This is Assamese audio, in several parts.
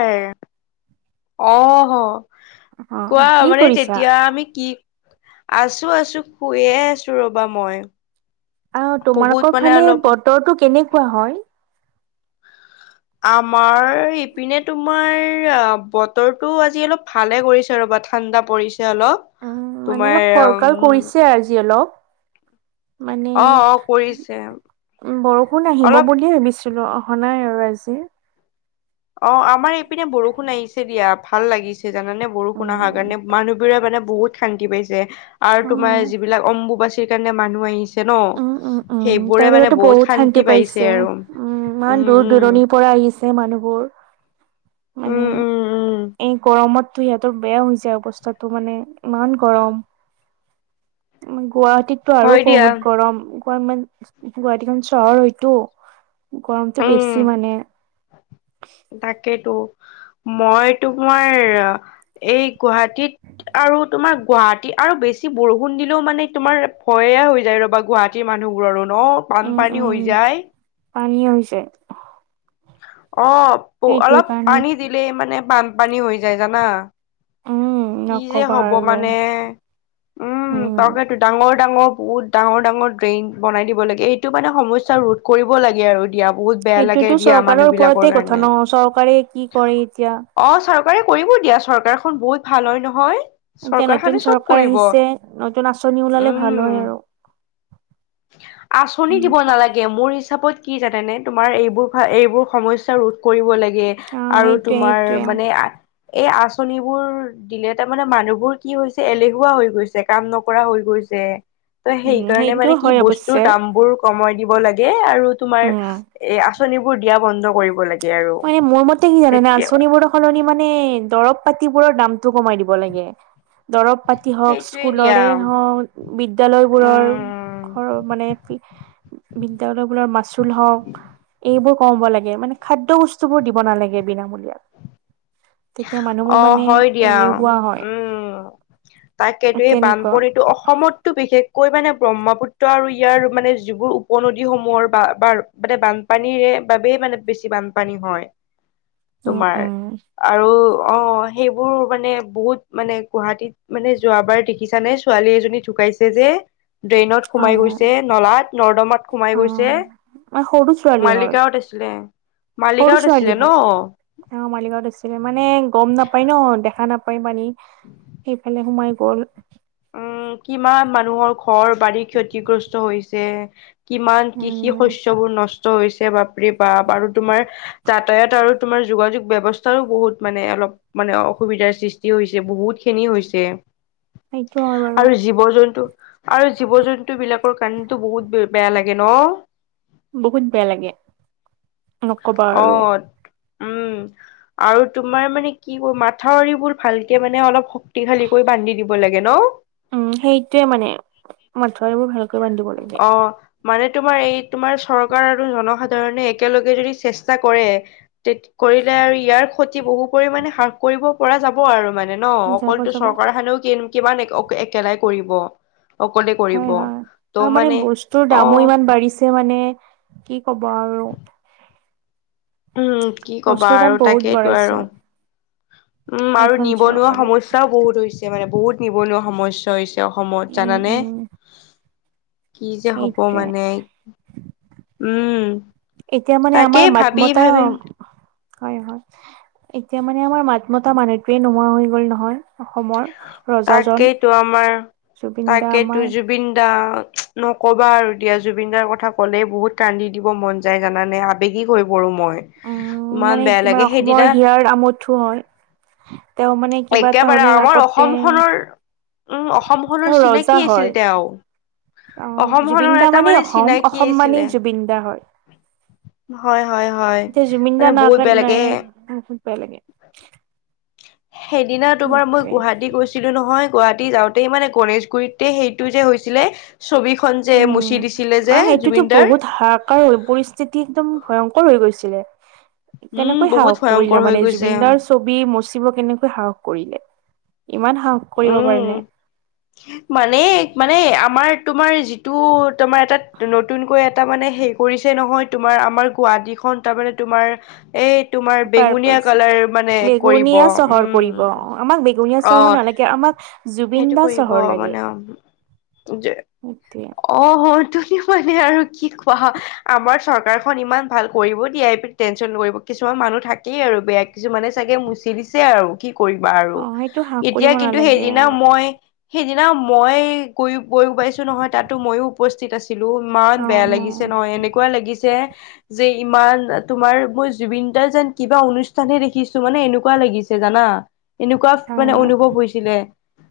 অ অ‌‌হ হ কোৱা কি মানে কৰিছা তেতিয়া আমি কি আছো আছো শুয়ে আছো ৰবা মই। আহ বহুত তোমালোকৰ মানে ফালে অলপ বতৰটো কেনেকুৱা হয়? আমাৰ ইপিনে তোমাৰ সেয়া বতৰটো আজি অলপ ভালে কৰিছে ৰব ঠাণ্ডা পৰিছে। অলপ উ মানে তোমাৰ অলপ উম ফৰকাল কৰিছে আজি অলপ। মানে অ অ কৰিছে উ বৰষুণ আহিব অলপ বুলিয়ে ভাবিছ [unintelligible] বোলো অহা নাই আৰু আজি। অ আমাৰ এইপিনে বৰষুণ আহিছে দিয়া। ভাল লাগিছে জানানে বৰষুণ অহাৰ উম কাৰণে মানুহবোৰে মানে বহুত শান্তি পাইছে। আৰু তোমাৰ যিবিলাক অম্বুবাচি সেই কাৰণে মানুহ আহিছে। ন উম উম উম তেওঁলোকেতো বহুত শান্তি পাইছে উম ইমান দূৰ দূৰণিৰ পৰা আহিছে মানুহবোৰ। মানে উম উম উম এই গৰমত টো ইহঁতৰ বেয়া হৈ যায়, অৱস্থাতটো মানে ইমান গৰম। [unintelligible] গুৱাহাটীতো আৰু হয় দিয়া বহুত। গুৱাহাটীখন চহৰ হয়তটো। গৰমটো উম বেছি মানে। তাকেইতো মই তোমাৰ, এই গুৱাহাটীত আৰু তোমাৰ গুৱাহাটী আৰু বেছি বৰষুণ দিলেও মানে, তোমাৰ ভয়ে হৈ যায় ৰ'বা গুৱাহাটীৰ মানুহবোৰৰো। ন'! উম বানপানী উম হৈ যায়। পানী হৈছে। অ'! অলপ পানী দিলে মানে, বান পানী হৈ যায় জানা। উম কি যে নকবা হ'ব আৰু মানে, উম! তাকেটো ডাঙৰ ডাঙৰ বহুত, ডাঙৰ, ডাঙৰ ড্ৰেইন বনাই দিব লাগে। এইটো মানে সমস্যা ৰোধ কৰিব লাগে আৰু। দিয়া বহুত বেয়া লাগে সেইটোতো দিয়া মানুহ চৰকাৰৰ বিলাকৰ ওপৰতে কথা কাৰণে ন'! চৰকাৰে কি কৰে এতিয়া। অ চৰকাৰে কৰিব দিয়া। চৰকাৰখন বহুত ভাল হয় নহয়। এতিয়া চৰকাৰ নতুন খনে চব চৰকাৰ কৰিব, আহিছে নতুন আঁচনি ওলালে ভাল হয় আৰু উম! আঁচনি দিব সেনেকুৱা নালাগে মোৰ [unintelligible] কি জানেনেে? তোমাৰ এইবোৰ, এইবোৰ সমস্যা ৰোধ কৰিব লাগে। অ আৰু সেইটোয়ে তোমাৰ সেইটোয়ে মানে, এই আঁচনিবোৰ দিলে তাৰমানে মানুহবোৰ কি হৈছে, এলেহুৱা হৈ গৈছে কাম নকৰা হৈ গৈছে। ত' উম সেইকাৰণে সেইটো মানে, কি হয় বস্তুৰ অৱশ্যে দাম বোৰ সময় দিব লাগে। আৰু তোমাৰ উম এ, আ আঁচনিবোৰ দিয়া বন্ধ কৰিব লাগে। আৰু মোৰ মতে কি জানেনে, তেতিয়া আঁচনিবোৰ সলনি মানে, দৰৱ পাতিবোৰৰ দামতটো কমাই দিব লাগে। দৰব পাতি হওঁক, সেইটোৱে দিয়া স্কুলৰে হওঁক বিদ্যালয়বোৰৰ উম মানে বিদ্যালয় বোলাৰ মা হওঁক এইবোৰ ক'ব লাগে মানে, খা খাদ্য বস্তুবোৰ দিব নালাগে বিনামূলীয়া তেতিয়া মানুহবোৰ অ'! মানে হয় দিয়। এলেহুৱা হয় উম! তাকেতো এই তেনেকুৱা বানপনীটো অসমতো বিশেষ কৈ মানে, ব্ৰহ্মপুত্ৰ আৰু ইয়াৰ মানে, যিবোৰ উপনদীসমূহৰ বা বা মানে, বানপানীৰে বাবেই মানে, বেছি বানপানী হয়। উম! তোমাৰ উম! আৰু অ'! সেইবোৰ মানে, বহুত মানে, গুৱাহাটীত মানে, যোৱাবাৰ দেখিছা নে! ছোৱালী এজনী ঢুকাইছে যে। ড্ৰেইনত হয় সোমাই হয় গৈছে নলাত, নৰ্দমাত সোমাই অ গৈছে। মই সৰু ছোৱালী হয় মালিগাঁৱত আছিলে, সৰু মালিগাঁৱত ছোৱালী আছিলে হয়। ন'! তেওঁ মালিগাঁৱত মানে, গম নাপায় ন'। দেখ দেখা নাপায় মানে, সেইফালে সোমাই গ'ল। উম কিমান মানুহৰ ঘৰ বাৰী ক্ষতিগ্ৰস্ত হৈছে। কিমান কৃষি উম শস্যবোৰ নষ্ট হৈছে বাপৰে বাপ আৰু তোমাৰ যাতায়াত আৰু তোমাৰ যোগাযোগ ব্যৱস্থা বহুত মানে অলপ মানে অসুবিধাৰ সৃষ্টি হৈছে বহুত খিনি হৈছে সেইটো হয় বাৰু আৰু জীৱ জন্তু আৰু জীৱ জন্তু বিলাকৰ কাৰণেটো বহুত ব বেয়া লাগে ন বহুত বেয়া লাগে নকবা অ আৰু উম আৰু তোমাৰ মানে কি ক মাথাউৰিবোৰ ভালকে মানে অলপ শক্তিশালী কৰি বান্ধি দিব লাগে ন উম সেইটোয়ে মানে মথৰিবোৰ ভাল কে বান্ধিব লাগে অ মানে তোমাৰ এই তোমাৰ চৰকাৰ আৰু জনসাধাৰণে একেলগে যদি চেষ্টা কৰে কৰিলে আৰু ইয়াৰ ক্ষতি বহু পৰিমানে হ্ৰাস কৰিব পৰা যাব আৰু মানে ন যাব অকলটো যাব চৰকাৰ খানেও কি কিমান অক একেলাই কৰিব অকলে কৰিব হয় হয় আৰু মানে বস্তুৰ অ দামো ইমান বাঢ়িছে মানে মানে কি ক'ব আৰু উম কি ক'বা বস্তুৰ দাম আৰু বহুত তাকেইতো বঢ়াইছে আৰু উম আৰু এইখন নিবনুৱা চৰকাৰে সমস্যাও বহুত হৈছে মানে বহুত নিবনুৱা সমস্যা হৈছে অসমত উম জানানে উম কি যে হ'ব সেইটোৱে মানে উম এতিয়া মানে আমাৰ তাকেই ভাবি মাতমতা ভাবি হয় হয় এতিয়া মানে আমাৰ মাত মতা মানুহটোয়ে নোহোৱা হৈ গল নহয় অসমৰ ৰজাজন তাকেইতো আমাৰ জুবিন দা তাকেই আমাৰ তো জুবিন দা নকবা আৰু দিয়া জুবিনদাৰ কথা ক'লেই বহুত কান্দি দিব মন যায় জানে আবেগিক হৈ পৰো মই উম ইমান মানে বেয়া তোমাৰ লাগে অসমৰ সেইদিনা হিয়াৰ আমঠু হয় তেওঁ মানে কিবা এটা একেবাৰে হ'লে আমাৰ আগতে অসমখনৰ উম অসমখনৰ তেওঁ ৰজা চিনাকি আছিল হয়। তেঁও আহ জুবিন অসমখনৰ দা এটা মানেই মানে অসম চিনাকি অসম মানেই আছিলে জুবিন দা হয়। হয় হয় হয় এতিয়া জুবিন দা মানে নাই বহুত কাৰণ বেয়া নাই লাগে বহুত বেয়া লাগে সেইদিনা তোমাৰ মই সেইটোৱে গুৱাহাটী গৈছিলো নহয় গুৱাহাটী যাওঁতেই মানে, গণেশগুৰিততে সেইটো যে হৈছিলে। ছবিখন যে মুচি দিছিলে উম যে আহ এইটোতো জুবিনদাৰ বহুত হাহাকাৰ হৈ পৰিস্থিতি একদম ভয়ংকৰ হৈ গৈছিলে। উম কেনেকৈ বহুত সাহস ভয়ংকৰ কৰিলে হৈ মানে, গৈছে জুবিনদাৰ ছবি মোচিব কেনেকৈ সাহস কৰিলে? ইমান সাহস কৰিব পাৰে নে উম মানে, মানে আমাৰ। তোমাৰ যিটো তোমাৰ এটা নতুনকৈ এটা মানে হে কৰিছে নহয়, তোমাৰ আমাৰ গুৱাহাটীখন তাৰমানে তোমাৰ এই তোমাৰ পাৰ, বেঙুনীয়া কালাৰ মানে কৰিব বেগুনীয়া চহৰ উম কৰিব অ আমাক বেগুনীয়া অ চহৰ নালাগে আমাক জুবিন দা চহৰ লাগে। যে, সেইটোৱে। অ হৈত তু মানে আৰু কি কোৱা, আমাৰ চৰকাৰখন ইমান ভাল কৰিব দিয়াই এ পি টেনচন কৰিব কিছুমান মানুহ থাকেই আৰু বেয়া কিছুমানে চাগে মুচি দিছে আৰু কি কৰিবা আৰু অ সেইটো হ্ৰাস এতিয়া কৰিব কিন্তু নালাগে সেইদিনা আৰু মই সেইদিনা মই কৈ কৰি পাইছো নহয়, তাতো মইয়ো উপস্থ- স্থিত আছি- ছিলো ইমান অ বেয়া লাগিছে নহয় এনেকুৱা লাগিছে যে ইমান, তোমাৰ মই জুবিনদাৰ যেন কিবা অনুষ্ঠানহে দেখিছো মানে এনেকুৱা লাগিছে জানা। এনেকুৱা মানে হয়। অনুভৱ হৈছে।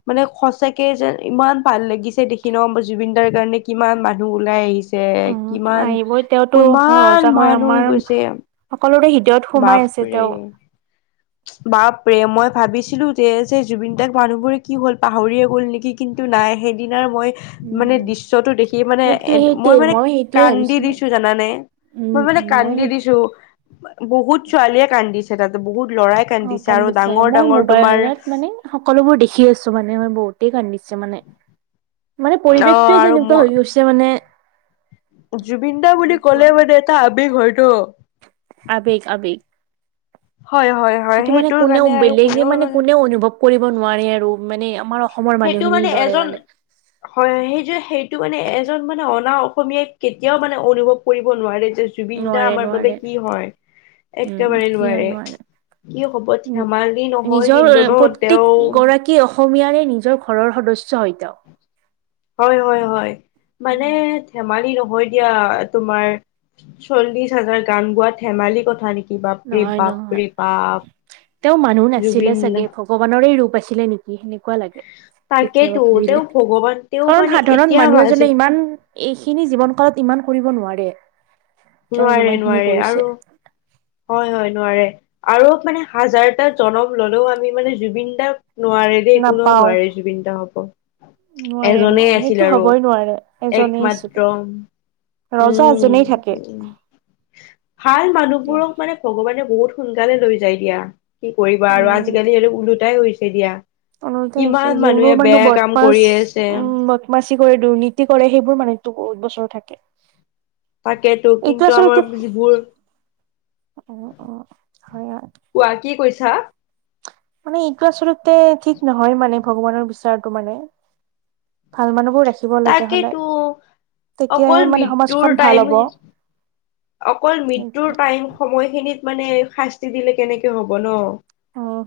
মানে সচাকে যেন ইমান ভাল লাগিছে দেখি ন, জুবিন দাৰ কাৰণে কিমান মানুহ ওলাই আহিছে। যে উম কিমান আহিবই তেওঁতো কিমান ৰজা হয় মানুহ হৈ আমাৰ গৈছে। সকলোৰে হৃদয়ত সোমাই আছে বাপৰে তেওঁ। বাপৰে মই ভাবিছিলো যে যে জুবিনদাক মানুহবোৰে কি হ'ল পাহৰিয়ে গ'ল নেকি কিন্তু নাই সেইদিন মই মানে উম দৃশ্যটো দেখি মানে এ সেইটোৱে মই সেইটোৱে মানে সেইটোৱে কান্দি ভাবিছিলো দিছো জানানে মই উম মানে উম কান্দি সেই দিছো, বহুত ছোৱালীয়ে কান্দিছ- সেইডাল বহুত। ল'ৰাই অ আৰু কান্দিছে, ডাঙৰ মই ডাঙৰ তোমাৰ মোবাইলত মানে সকলোবোৰ দেখি আছো মানে মই বহুতেই কান্দিছে। কিছুমানে। মানে অ পৰিৱেশটোৱে তেনেকুৱা হৈ গৈছে মানে। জুবিনদা বুলি তেনেকুৱা ক'লে আৰু মানে এটা আৱেগ হয়। টো। আবেগ আবেগ হয় হয় হয় সেইটো মানে সেইটোৰ কোনেও কাৰণে আৰু বেলেগে মানে কোনেও অনুভৱ কৰিব নোৱাৰে আৰু মানে আমাৰ অসমৰ সেইটো মানুহখিনিৰ মানে দৰে এজন, হয় সেইটো সেইটো মানে এজন মানে অনা অসমীয়াই কেতিয়াও মানে অনুভৱ কৰিব নোৱাৰে। জুবিন দা নোৱাৰে আমাৰ বাবে নোৱাৰে কি হয় উম, একেবাৰে কিয় নোৱাৰে কি হব উম, ধেমালি নহয় নিজৰ কিন্তু ন প্ৰত্যেক তেওঁ গৰাকী অসমীয়াৰে নিজৰ ঘৰৰ সদস্য হয় ত। হয় হয় হয় মানে উম। ধেমালি নহয় হয় দিয়া তোমাৰ চল্লিশ হাজাৰ গান গোৱা ধেমালি কথা নেকি। বাপৰে নহয় নহয় বাপৰে বাপ তেওঁ মানুহ নাছিলে জুবিন চাগে ভগৱানৰে ৰূপ আছিল। আছিলে নেকি সেনেকুৱা লাগে। তাকেতো কেতিয়াবা তেওঁ ভাবিলে ভগৱান তেওঁ কাৰণ মানে সাধাৰণ এতিয়া মানুহ আজি এজনে ইমান এইখিনি জীৱন কালত ইমান কৰিব নোৱাৰে। তেওঁ নোৱাৰে যিমান খিনি নোৱাৰে কৰিছে। আৰু হয় হয়। নোৱাৰে আৰু মানে হাজাৰটা জনম ললেও আমি মানে জুবিন দাক। নোৱাৰে দেই কোনেও নাপাও, নোৱাৰে জুবিনদা হব। নোৱাৰে এজনেই নোৱাৰে আছিল সেইটো আৰু হবই নোৱাৰে একমাত্ৰ এজনেইছিল ৰজা উম এজনেই থাকে। উম ভাল মানুহবোৰক মানে ভগৱানে। বহুত সোনকালে লৈ যায় দিয়া। কি কৰিবা আৰু আজিকালি হেতো ওলোটাই হৈছে। পেদিয়া। অনতে আছে যিবোৰ মানুহ বদমাছ কৰিয়ে আছে উম বদমাচি কৰে দুৰ্নীতি কৰে সেইবোৰ মানুহতো। বহুত বছৰ থাকে। তাকেতো এইটো কিন্তু আচলতে আমাৰ যিবোৰ উম উম হয় হয় কোৱা কি কৈছা। মানে এইটো আচলতে ঠিক। নহয় মানে ভগৱানৰ বিচৰাটো মানে ভাল মানুহবোৰ ৰা-। ৰাখিব লাগে সদায় তাকেতো অকল তেতিয়াই মানে মৃত্যুৰ সমাজখন ভাল টাইম হ'ব। অকল মৃত্যুৰ উম টাইম সময়খিনি। মানে শাস্তি দিলে কেনেকে হ'ব ন।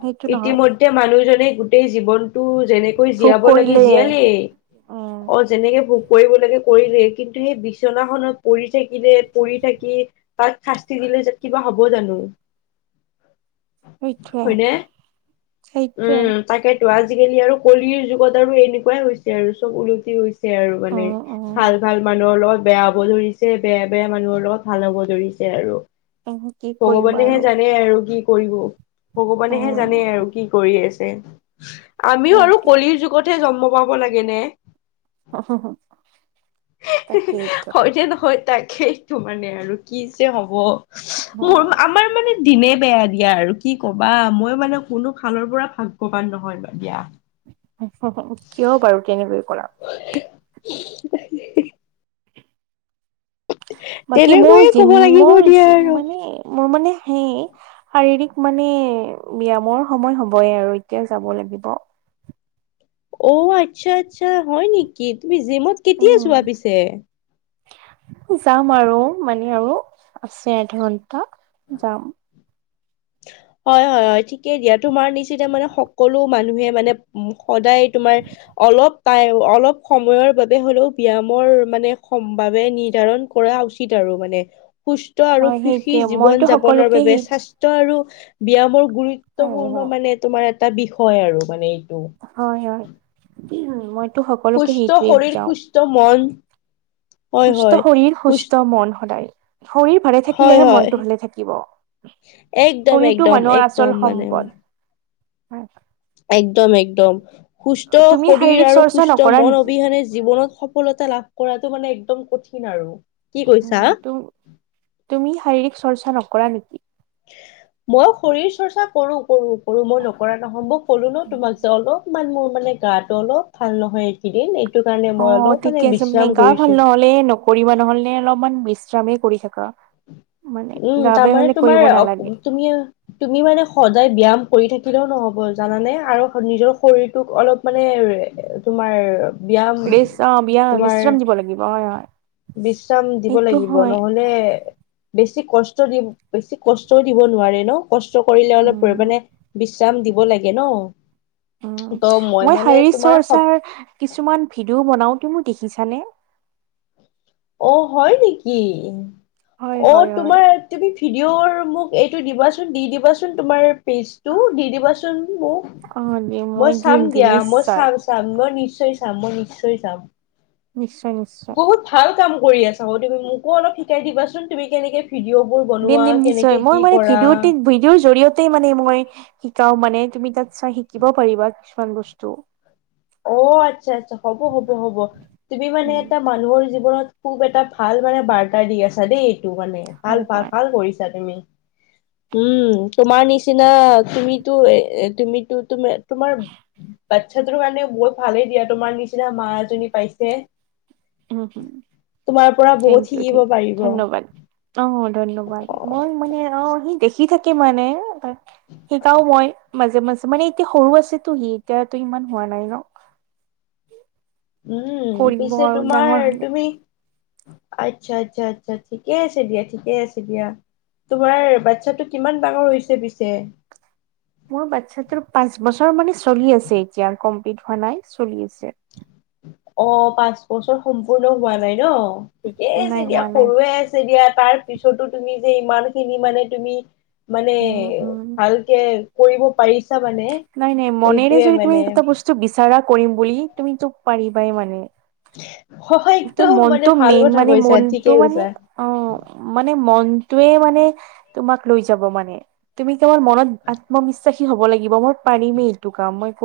সেইটো নহয় ইতিমধ্যে মানুহজনে গোট। গোটেই জীৱনটো। যেনেকৈ ভোগ জীয়াব লাগে কৰিলে জীয়ালেই উম অ যেনেকে ভোক। কৰিব লাগে কৰিলে কিন্তু সেই বিচনাখনত পৰি থাকিলে পৰি থাকি-। লে তাত শাস্তি দিলে যে কিবা হ'ব জানো। সেইটোৱে। হয়নে? সেইটোৱে উম তাকে। ত আজিকালি আৰু কলিৰ যুগত আৰু এনেকুৱাই হৈছে আৰু চব ওলটি হৈছে। আৰু মানে উম উম ভাল ভাল মানুহৰ লগত। বেয়া হ'ব ধৰিছে বেয়া বেয়া মানুহৰ লগত ভাল হ'ব ধৰিছে আৰু। উম কি কৰিবা ভগৱানেহে আৰু জানে আৰু কি কৰিব। ভগৱানেহে জানে উম আৰু কি। কৰিছে আমিও আৰু সেইটোৱে কলিৰ যুগত জন্ম পাব লাগে নে হি হী তাকেইতো হয় যে নহয় তাকেইটো মানে আৰু কি যে হ'ব মোৰ আমাৰ মানে দিনে বেয়া দিয়া আৰু কি কবা মই মানে কোনো ফালৰ পৰা ভাগ্যৱান নহয় নাই দিয়া কিয় বাৰু তেনেকৈ ক'লা হি হি [unintelligible] বাকী মোৰ তেনেকৈয়ে যি ক'ব লাগিব দিয়া আৰু। মোৰযিমানে মোৰ মানে সেই শাৰীৰিক মানে ব্যায়ামৰ সময় হবয় আৰু এতিয়া যাব লাগিব অ আচ্ছা আচ্ছা হয় নেকি তুমি জিমত কেতিয়া যোৱা উম পিছে? যাম আৰু মানে আৰু আছে এঘন্টা যাম হয় হয় হয় ঠিকেই দিয়া তোমাৰ নিচিনা মানে সকলো মানুহে মানে সদায় তোমাৰ অলপ তাই অলপ সময়ৰ বাবে হ'লেও ব্যায়ামৰ মানে সম্ভাৱে নিৰ্ধাৰণ কৰা উচিত আৰু মানে [unintelligible] সুস্থ আৰু হয় সুখী সেইটোৱে জীৱন মইতো যাপনৰ সকলোকে বাবে সেই স্বাস্থ্য আৰু ব্যায়ামৰ হয় গুৰুত্বপূৰ্ণ হয় মানে তোমাৰ এটা বিষয় আৰু মানে হয় হয় মই সুস্থ শৰীৰ সুস্থ মন হয় সুস্থ হয় শৰীৰ সুস্থ মন সদায় শৰীৰ ভালে হয় থাকিলেহে হয় মনটো ভালে থাকিব একদম শৰীৰটো একদম মানুহৰ একদম আচল মানে সম্পদ [unintelligible] হয় [unintelligible] একদম একদম সুস্থ তুমি শৰীৰ শাৰীৰিক আৰু চৰ্চা সুস্থ নকৰা মন নেকি? অবিহনে জীৱনত সফলতা লাভ কৰাটো মানে একদম কঠিন আৰু। কি কৈছা তুমি শাৰীৰিক চৰ্চা নকৰা নেকি? মই শৰীৰ চৰ্চা কৰো কৰো। সৰু মই নকৰা নহম্ব কলো ন তোমাক উম। যে অলপমান মোৰ [unintelligible] মানে গাটো অলপ ভাল নহয় এইকেইদিন কাৰণে অ মই অলপ ঠিকে আছে মানে বিশ্ৰাম গা ভাল কৰিছো নহলে নকৰিবা নহলে অলপমান বেছি শ্ৰামে কৰি থাকা। মানে উম গা বেয়া তাৰমানে হ'লে কৰিব নালাগে। তোমাৰ তুমি, তুমি মানে সদায় ব্যায়াম। কৰি থাকিলেও নহ'ব জানানে আৰু নিজৰ শৰীৰটোক অলপ মানে তোমাৰ ব্যায়াম ৰেচ অ বিয়া তোমাৰ বিশ্ৰাম দিব লাগিব হয়, বিশ্ৰাম দিব হয় সেইটো লাগিব হয়। নহ'লে বেছি কষ্ট দি, বেছি কষ্টও দিব নোৱাৰে ন। কষ্ট কৰিলে অলপ পৰি উম, মানে জাম দিব লাগে ন উম ত' মই মানে শাৰী তোমাৰ সপ চৰ্চাৰ কিছুমান ভিডিঅ' বনাওতে মোক দেখিছানে? অ হয় নেকি। হয়, অ হয়, হয়, তোমাৰ তুমি ভিডিঅ' মোক এইটো দিবাচোন, দি দিবাচোন তোমাৰ। পেজটো দি দিবাচোন মোক অ', দিম মই দিম, চাম দিম দিয়া মই নিশ্চয়, চাম চাম মই নিশ্চয় চাম মই নিশ্চয় চাম। নিশ্চয়, নিশ্চয়। বহুত ভাল কাম কৰি আছা তুমি মোকো অলপ শিকাই দিবাচোন তুমি কেনেকে ভিডিঅ'বোৰ দিম বনোৱা দিম নিশ্চয় কেনেকে কি মই মানে কৰা ভিডিটি, ভিডিঅৰ জৰিয়তে মানে মই শিকাও মানে তুমি তাত চাই শিকিব পাৰিবা কিছুমান বস্তু। অ আচ্ছা, আচ্ছা হ'ব, হ'ব, হ'ব তুমি মানে উম এটা মানুহৰ জীৱনত খুব এটা ভাল মানে বাৰ্তা দি আছা দেই। টো মানে ভাল হয় ভাল হয় ভাল কৰিছা তুমি। উম তোমাৰ নিচিনা তুমিতো এ তুমিতো তুম তোমাৰ বাচ্ছাটোৰ কাৰণে বহুত ভালেই দিয়া তোমাৰ নিচিনা মা এজনী পাইছে। উ তোমাৰ পৰা বহুত থেংক ইউ শিকিব থেং ই পাৰিব। ধন্যবাদ অ ধন্যবাদ মই মানে আহ সি দেখি সি থাকিম মানে। শিকাও মই। মাজে মাজে মানে এতিয়া সৰু আছেতো সি এতিয়াতো ইমান হোৱা নাই ন। উম কৰিব পিছে, আৰু ডাঙৰ তোমাৰ হলে তুমি আচ্ছা আচ্ছা আচ্ছা ঠিকে আছে দিয়া ঠিকে আছে দিয়া তোমাৰ বাচ্ছাটো কিমান ডাঙৰ হৈছে পিছে মোৰ বাচ্ছাটোৰ পাঁচ বিধনাই চলি আছে [unintelligible] অ পাচ বছৰ সম্পূৰ্ণ হোৱা নাই ন ঠিকেইছে নাই এতিয়া হোৱা নাই সৰুৱে আছে এতিয়া [unintelligible] তাৰ পিছতো তুমি যে ইমান খিনি মানে তুমি মানে উম উম ভালকে কৰিব পাৰিছ নাই নাই মনেৰে যদি তুমি এটা বস্তু বিচাৰা কৰিম বুলি তুমিতো পাৰিবাই মানে উ ত মনটো মেইন মানে মনটো ঠিকে মানে কৈছা। অ মানে মন তয়ে মানে তোমাক লৈ যাব মানে তুমি ৱৰ মনত আত্মবিশ্বাস কি হ'ব লাগিব মোৰ পাৰিমেই এইটো কাম মই